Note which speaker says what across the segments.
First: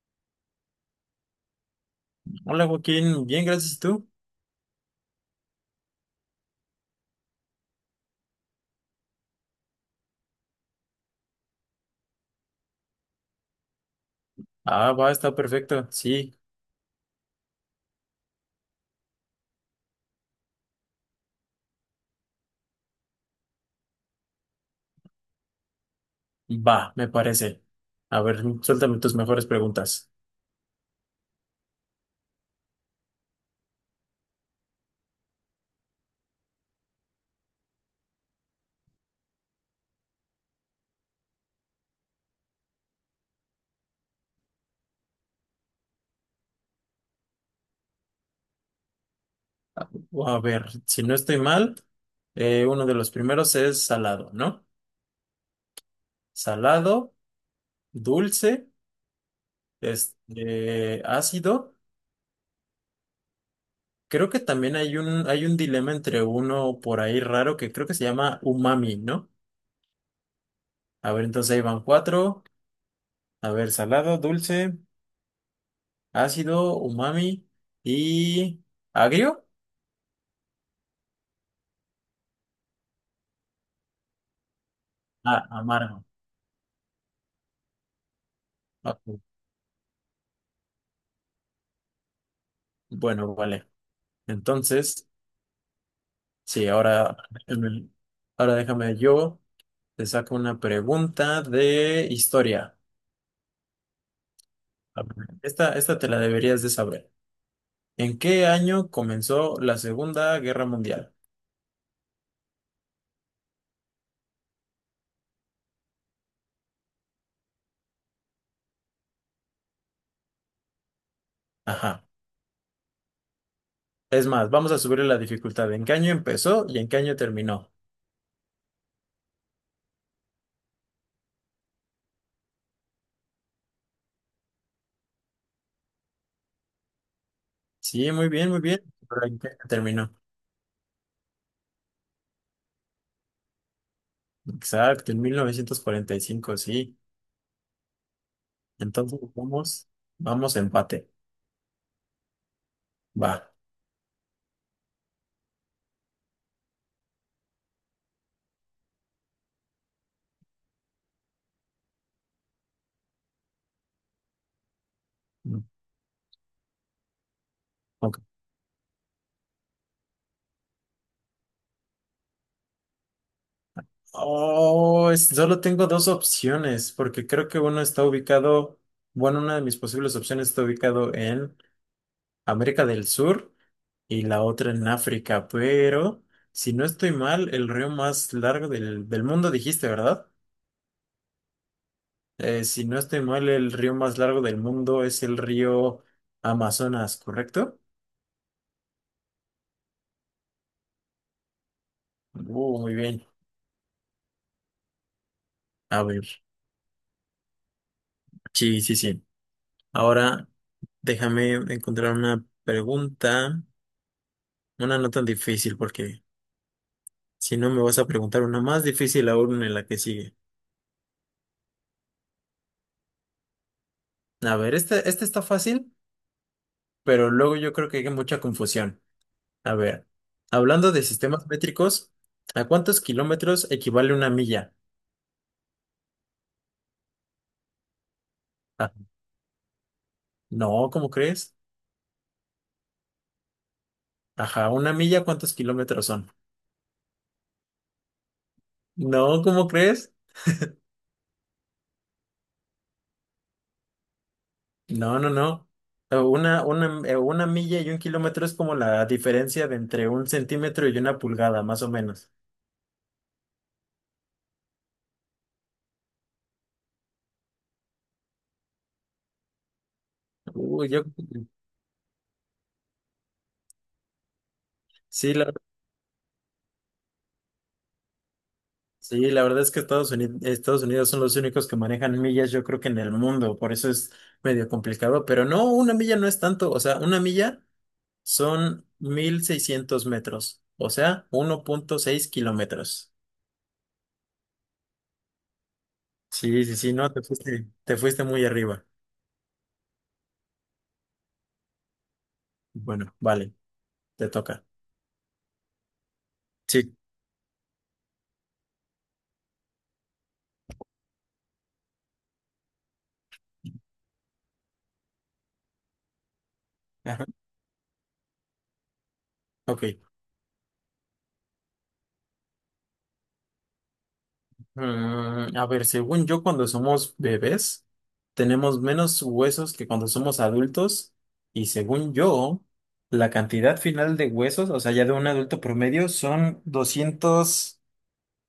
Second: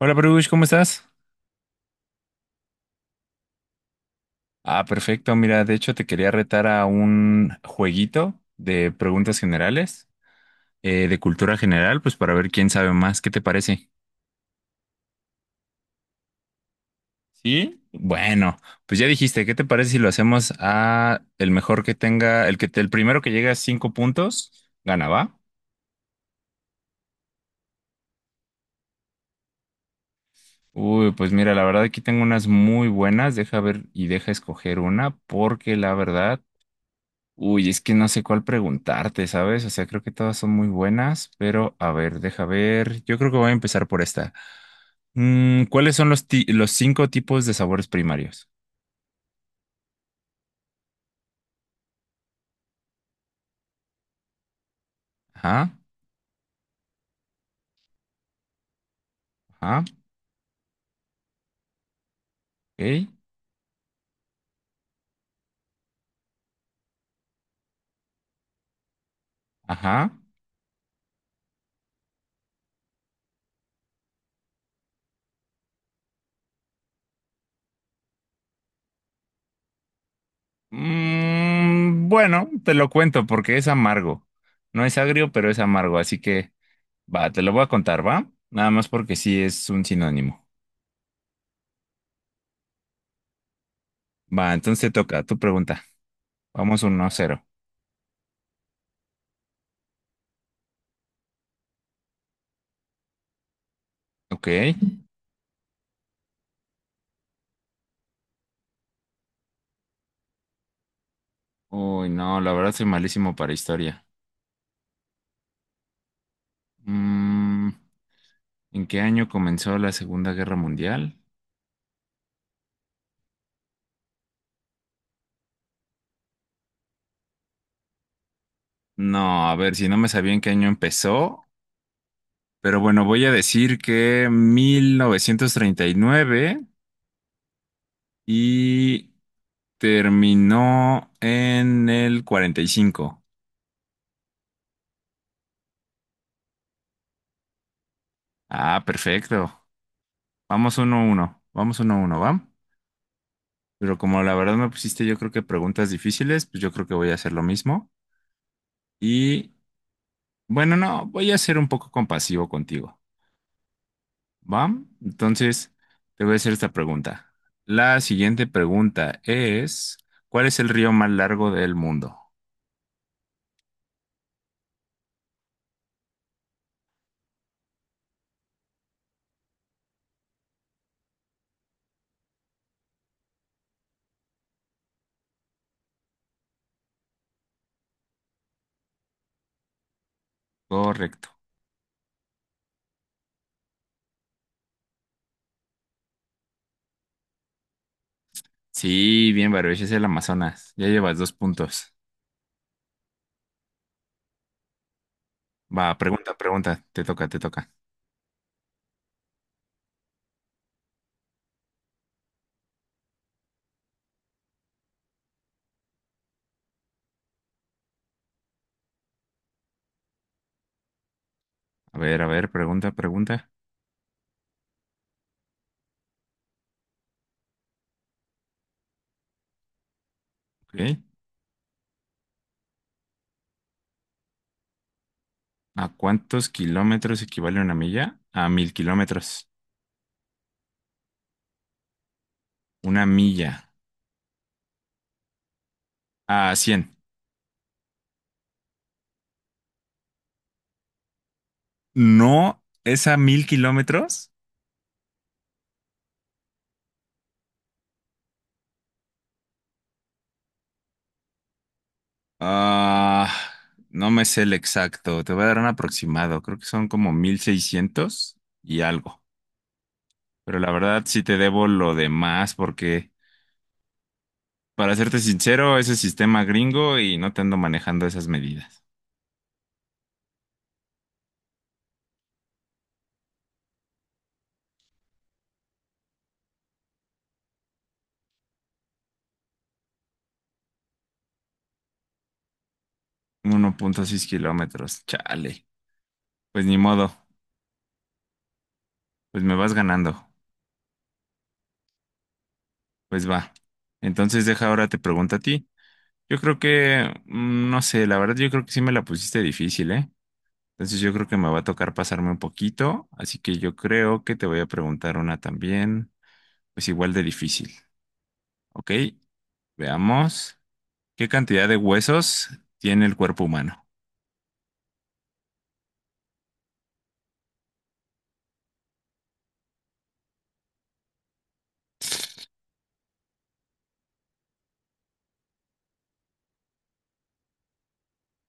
Speaker 1: Hola, Bruce, ¿cómo estás?
Speaker 2: Hola Joaquín, bien, gracias. ¿Y tú?
Speaker 1: Ah, perfecto. Mira, de hecho te quería retar a un jueguito de preguntas generales, de cultura general, pues para ver quién sabe más. ¿Qué te parece?
Speaker 2: Ah, va, está perfecto. Sí,
Speaker 1: Sí. Bueno, pues ya dijiste, ¿qué te parece si lo hacemos a el mejor que tenga, el primero que llegue a 5 puntos, gana, ¿va?
Speaker 2: va, me parece. A ver, suéltame tus mejores preguntas.
Speaker 1: Uy, pues mira, la verdad aquí tengo unas muy buenas. Deja ver y deja escoger una, porque la verdad. Uy, es que no sé cuál preguntarte, ¿sabes? O sea, creo que todas son muy buenas, pero a ver, deja ver. Yo creo que voy a empezar por esta. ¿Cuáles son los 5 tipos de sabores primarios?
Speaker 2: A ver, si no estoy mal, uno de los primeros es salado, ¿no?
Speaker 1: Ajá,
Speaker 2: Salado, dulce,
Speaker 1: ajá,
Speaker 2: ácido.
Speaker 1: ok,
Speaker 2: Creo que también hay un dilema entre uno por ahí raro que creo que se llama umami, ¿no?
Speaker 1: ajá.
Speaker 2: A ver, entonces ahí van cuatro. A ver, salado, dulce, ácido, umami y agrio.
Speaker 1: Bueno, te lo cuento porque es amargo. No es agrio,
Speaker 2: Ah,
Speaker 1: pero es amargo,
Speaker 2: amargo.
Speaker 1: así que va, te lo voy a contar, ¿va? Nada más
Speaker 2: Ah,
Speaker 1: porque sí es un sinónimo.
Speaker 2: bueno, vale.
Speaker 1: Va, entonces te
Speaker 2: Entonces,
Speaker 1: toca tu pregunta.
Speaker 2: sí,
Speaker 1: Vamos 1 cero.
Speaker 2: em, ahora déjame yo, te saco una pregunta de historia.
Speaker 1: Ok.
Speaker 2: A ver, esta te la deberías de saber. ¿En qué año comenzó la Segunda Guerra Mundial?
Speaker 1: Uy, no, la verdad soy malísimo para historia. Mm, ¿En qué año comenzó la Segunda Guerra Mundial?
Speaker 2: Ajá. Es más, vamos a subirle la dificultad. ¿En qué año empezó y en qué año terminó?
Speaker 1: No, a ver, si no me sabía en qué año empezó, pero bueno, voy a decir que 1939 y nueve
Speaker 2: Sí, muy bien, muy bien.
Speaker 1: y
Speaker 2: Pero ¿en qué año terminó?
Speaker 1: terminó en el 45.
Speaker 2: Exacto, en mil novecientos cuarenta y cinco, sí.
Speaker 1: Ah,
Speaker 2: Entonces,
Speaker 1: perfecto.
Speaker 2: vamos
Speaker 1: Vamos uno a
Speaker 2: empate.
Speaker 1: uno, vamos uno a uno, ¿va?
Speaker 2: Va.
Speaker 1: Pero como la verdad me pusiste yo creo que preguntas difíciles, pues yo creo que voy a hacer lo mismo. Y bueno, no, voy a ser un poco compasivo contigo. ¿Va? Entonces, te voy a hacer esta pregunta. La siguiente pregunta es, ¿cuál es el río más largo del mundo?
Speaker 2: Oh, solo tengo dos opciones, porque creo que uno está ubicado, bueno, una de mis posibles opciones está ubicado en América del Sur y la otra en África, pero si no estoy mal, el río más largo del mundo, dijiste, ¿verdad?
Speaker 1: Correcto.
Speaker 2: Si no estoy mal, el río más largo del mundo es el río Amazonas, ¿correcto?
Speaker 1: Sí, bien, Baruch, es el Amazonas. Ya llevas 2 puntos.
Speaker 2: Muy bien.
Speaker 1: Va,
Speaker 2: A
Speaker 1: pregunta,
Speaker 2: ver,
Speaker 1: pregunta. Te toca, te toca.
Speaker 2: sí, sí, sí. Ahora déjame encontrar una pregunta, una no tan difícil, porque si no, me vas a preguntar una más difícil aún en la que sigue.
Speaker 1: A ver, pregunta, pregunta.
Speaker 2: A ver, esta está fácil, pero luego yo creo que hay mucha confusión. A ver,
Speaker 1: Ok.
Speaker 2: hablando de sistemas métricos, ¿a cuántos kilómetros equivale una milla?
Speaker 1: ¿A cuántos kilómetros equivale una milla? A mil
Speaker 2: Ah,
Speaker 1: kilómetros.
Speaker 2: no, ¿cómo crees?
Speaker 1: Una milla.
Speaker 2: Ajá, una milla, ¿cuántos kilómetros son?
Speaker 1: A cien.
Speaker 2: No, ¿cómo crees?
Speaker 1: No, es a mil kilómetros.
Speaker 2: No, no, no. Una milla y un kilómetro es como la diferencia de entre un centímetro y una pulgada, más o menos.
Speaker 1: Ah, no me sé el exacto, te voy a dar un aproximado, creo que son como 1600 y algo, pero la
Speaker 2: Uy,
Speaker 1: verdad
Speaker 2: yo,
Speaker 1: sí te debo lo demás porque, para serte
Speaker 2: sí, la,
Speaker 1: sincero, ese sistema gringo y no te ando manejando esas medidas.
Speaker 2: sí, la verdad es que Estados Unidos son los únicos que manejan millas, yo creo que en el mundo, por eso es medio complicado, pero no, una milla no es tanto, o sea, una milla son 1600 metros, o sea, uno punto seis kilómetros.
Speaker 1: 1,6 kilómetros, chale, pues
Speaker 2: Sí,
Speaker 1: ni
Speaker 2: sí, sí, no,
Speaker 1: modo,
Speaker 2: te fuiste muy arriba.
Speaker 1: pues me vas ganando,
Speaker 2: Bueno,
Speaker 1: pues va.
Speaker 2: vale, te
Speaker 1: Entonces
Speaker 2: toca.
Speaker 1: deja ahora te pregunto a ti. Yo creo
Speaker 2: Sí,
Speaker 1: que, no sé, la verdad yo creo que sí me la pusiste difícil, ¿eh? Entonces yo creo que me va a tocar pasarme un poquito, así que yo creo que te voy a preguntar una también, pues igual de
Speaker 2: ajá,
Speaker 1: difícil, ¿ok?
Speaker 2: ok.
Speaker 1: Veamos, ¿qué cantidad de huesos tiene el cuerpo humano?
Speaker 2: A ver, según yo, cuando somos bebés, tenemos menos huesos que cuando somos adultos. Y según yo, la cantidad final de huesos, o sea, ya de un adulto promedio, son doscientos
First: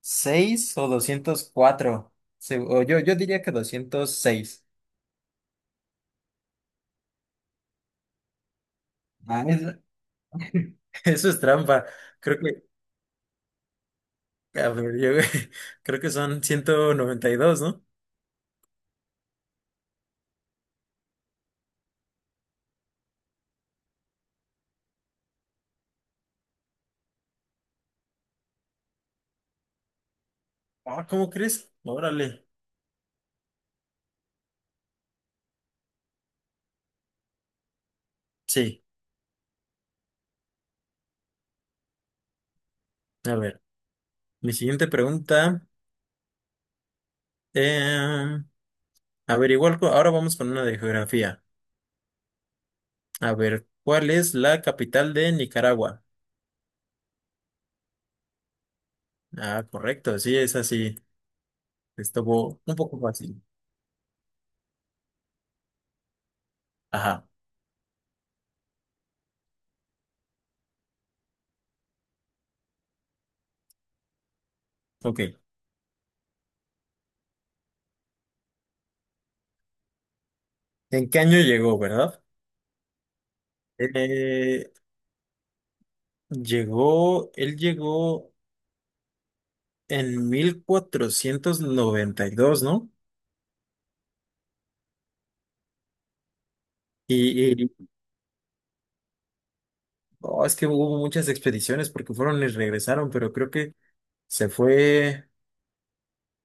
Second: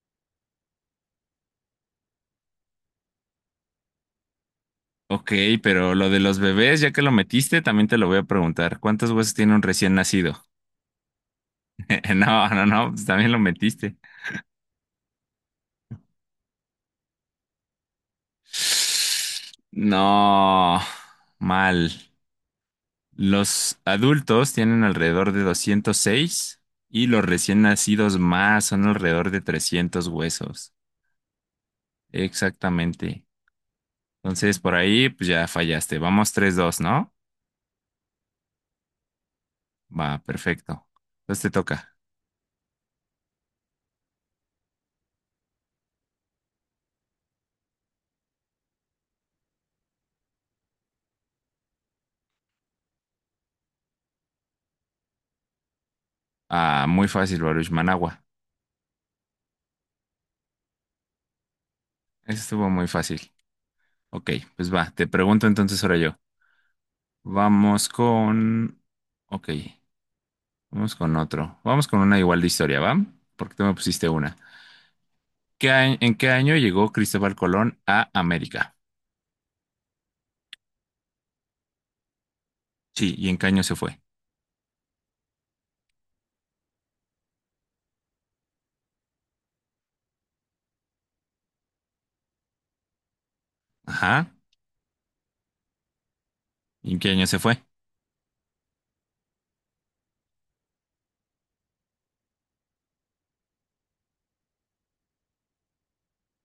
Speaker 2: seis o 204. O yo diría que 206.
Speaker 1: Ok, pero lo de los bebés, ya que lo metiste, también te lo voy a preguntar, ¿cuántos huesos
Speaker 2: Ah,
Speaker 1: tiene un recién nacido?
Speaker 2: eso es trampa. Creo
Speaker 1: No,
Speaker 2: que,
Speaker 1: no, no, pues también lo metiste.
Speaker 2: a ver, creo que son ciento noventa y dos, ¿no?
Speaker 1: No, mal. Los adultos tienen alrededor de 206 y los recién nacidos más son alrededor de 300 huesos.
Speaker 2: Ah, ¿cómo crees? Órale.
Speaker 1: Exactamente. Entonces, por ahí, pues ya fallaste. Vamos 3-2, ¿no?
Speaker 2: Sí.
Speaker 1: Va, perfecto. Entonces te toca.
Speaker 2: A ver, mi siguiente pregunta. eh, A ver, igual ahora vamos con una de geografía. A ver, ¿cuál es la capital de Nicaragua?
Speaker 1: Ah, muy fácil, Baruch. Managua.
Speaker 2: Ah, correcto, sí, es así.
Speaker 1: Eso
Speaker 2: Estuvo
Speaker 1: estuvo
Speaker 2: un
Speaker 1: muy
Speaker 2: poco
Speaker 1: fácil.
Speaker 2: fácil.
Speaker 1: Ok, pues va, te pregunto entonces ahora yo.
Speaker 2: Ajá,
Speaker 1: Vamos con... Ok, vamos con otro. Vamos con una igual de historia, ¿va? Porque tú me pusiste una.
Speaker 2: ok.
Speaker 1: ¿En qué año llegó Cristóbal Colón a América?
Speaker 2: ¿En qué año llegó, verdad?
Speaker 1: Sí, ¿y en qué año se fue?
Speaker 2: Eh, él llegó en 1492, ¿no?
Speaker 1: Ajá, ¿y en qué año se
Speaker 2: Y,
Speaker 1: fue?
Speaker 2: y- oh, es que hubo muchas expediciones porque fueron y regresaron, pero creo que se fue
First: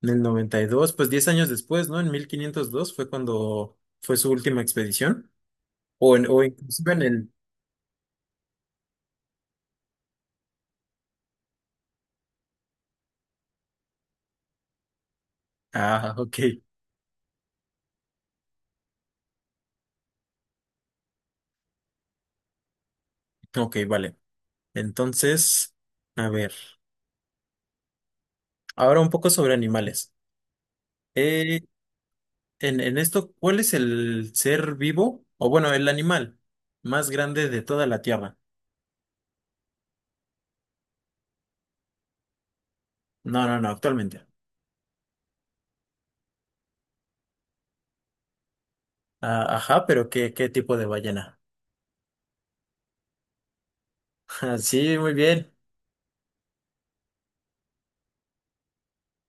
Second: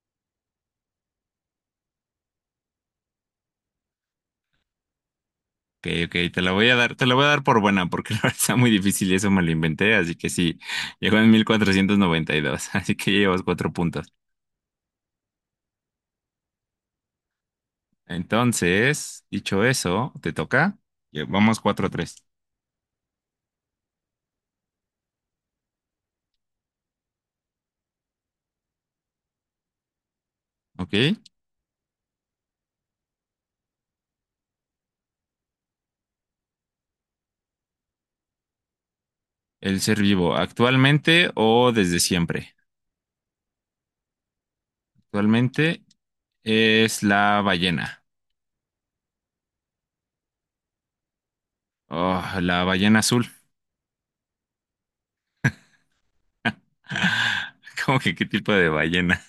Speaker 2: en el 92. Pues 10 años después, ¿no? En 1502 fue cuando fue su última expedición.
Speaker 1: Ok,
Speaker 2: O, en-
Speaker 1: ok, te
Speaker 2: o
Speaker 1: la voy a
Speaker 2: inclusive
Speaker 1: dar,
Speaker 2: en
Speaker 1: te la voy a
Speaker 2: el.
Speaker 1: dar por buena porque la verdad está muy difícil y eso me lo inventé, así que sí, llegó en 1492. así que llevas 4 puntos.
Speaker 2: Ah, ok.
Speaker 1: Entonces, dicho eso, ¿te toca? Ya, vamos 4 tres.
Speaker 2: Ok, vale. Entonces, a ver. Ahora un poco sobre animales.
Speaker 1: ¿Ok?
Speaker 2: Eh, en esto, ¿cuál es el ser vivo? O bueno, el animal más grande de toda la Tierra.
Speaker 1: El ser vivo, ¿actualmente o desde siempre?
Speaker 2: No, no, no, actualmente.
Speaker 1: Actualmente es la ballena.
Speaker 2: Ah, ajá, pero ¿qué tipo de ballena?
Speaker 1: Oh, la ballena azul.
Speaker 2: Ah, sí, muy bien.
Speaker 1: ¿Cómo que qué tipo de ballena?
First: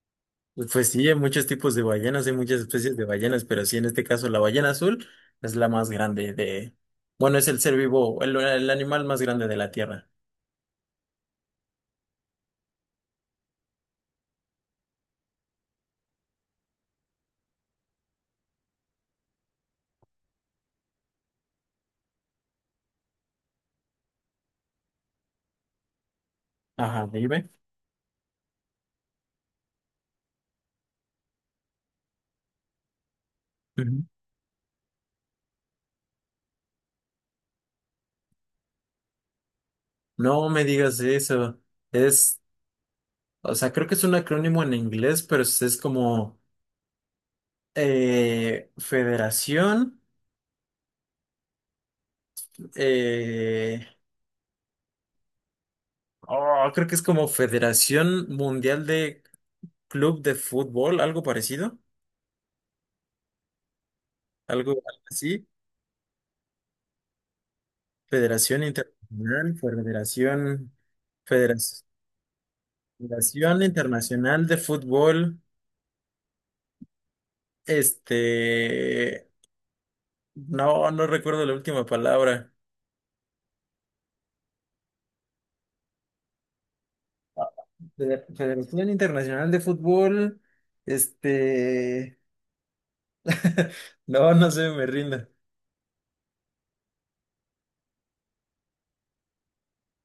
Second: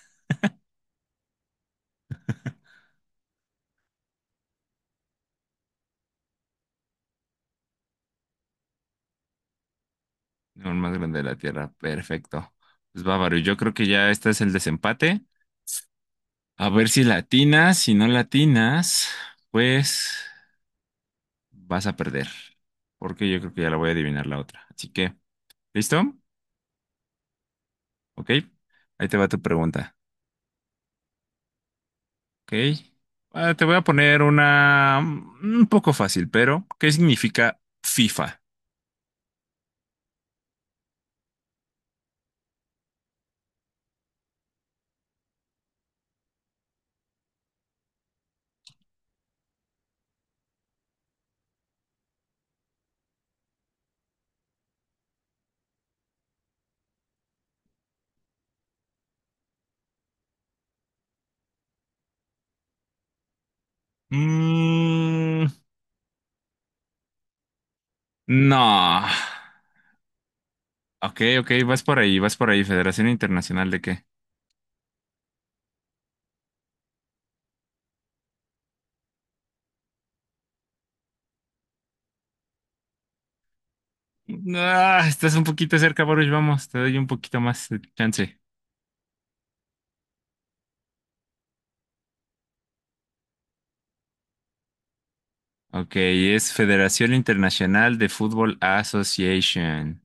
Speaker 2: Pues sí, hay muchos tipos de ballenas, hay muchas especies de ballenas, pero sí, en este caso la ballena azul es la más grande de. Bueno, es el ser vivo, el animal más grande de la Tierra.
Speaker 1: Aún más grande de la Tierra. Perfecto. Pues bávaro, yo creo que ya este es el desempate. A ver si latinas, si no latinas, pues vas a perder. Porque yo creo que ya la voy a adivinar la otra. Así que, ¿listo?
Speaker 2: Ajá, dime.
Speaker 1: Ok. Ahí te va tu pregunta. Ok. Ah, te voy a
Speaker 2: Ujú.
Speaker 1: poner una un poco fácil, pero ¿qué significa FIFA?
Speaker 2: No me digas eso. Es, o sea, creo que es un acrónimo en inglés, pero es como Federación. eh, oh, creo que es como Federación Mundial de Club de Fútbol, algo parecido, algo
Speaker 1: Mm,
Speaker 2: así. Federación
Speaker 1: no.
Speaker 2: Internacional, Federación,
Speaker 1: Ok, ok,
Speaker 2: Federación,
Speaker 1: vas por ahí, Federación
Speaker 2: Federación
Speaker 1: Internacional de qué.
Speaker 2: Internacional de Fútbol. Este, no, no recuerdo la última palabra.
Speaker 1: Ah, estás un poquito cerca, Baruch, vamos, te doy un poquito más de
Speaker 2: De la
Speaker 1: chance.
Speaker 2: Federación Internacional de Fútbol, este... No, no sé, me rindo.
Speaker 1: Ok, es Federación Internacional de Fútbol Association.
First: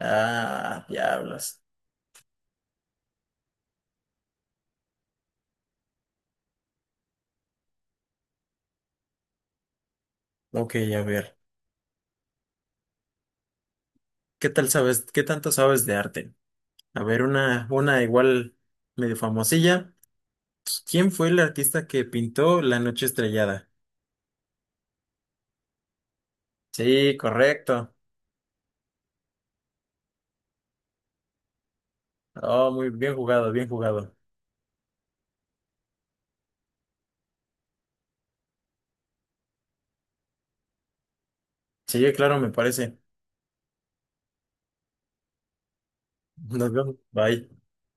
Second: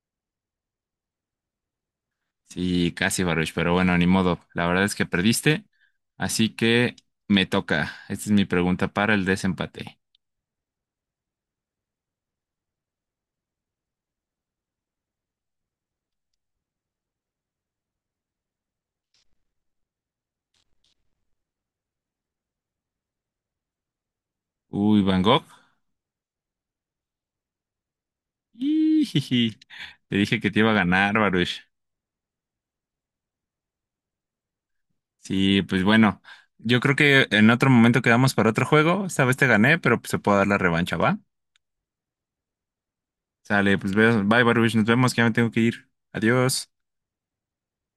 Speaker 2: Ah, diablos.
Speaker 1: Sí, casi, Baruch, pero bueno, ni modo. La verdad es que perdiste, así que me toca. Esta es mi pregunta para el desempate.
Speaker 2: Ok, a ver. ¿Qué tal sabes? ¿Qué tanto sabes de arte? A ver, una igual medio famosilla. ¿Quién fue el artista que pintó La Noche Estrellada?
Speaker 1: Uy, Van Gogh.
Speaker 2: Sí, correcto.
Speaker 1: Ijiji, te dije que te iba a ganar, Baruch.
Speaker 2: Oh, muy bien jugado, bien jugado.
Speaker 1: Sí, pues bueno, yo creo que en otro momento quedamos para otro juego. Esta vez te gané, pero pues, se puede dar la revancha, ¿va?
Speaker 2: Sí, claro, me parece.
Speaker 1: Sale, pues bye, Baruch, nos vemos, que ya me tengo que ir. Adiós.
Speaker 2: Nos vemos. Bye.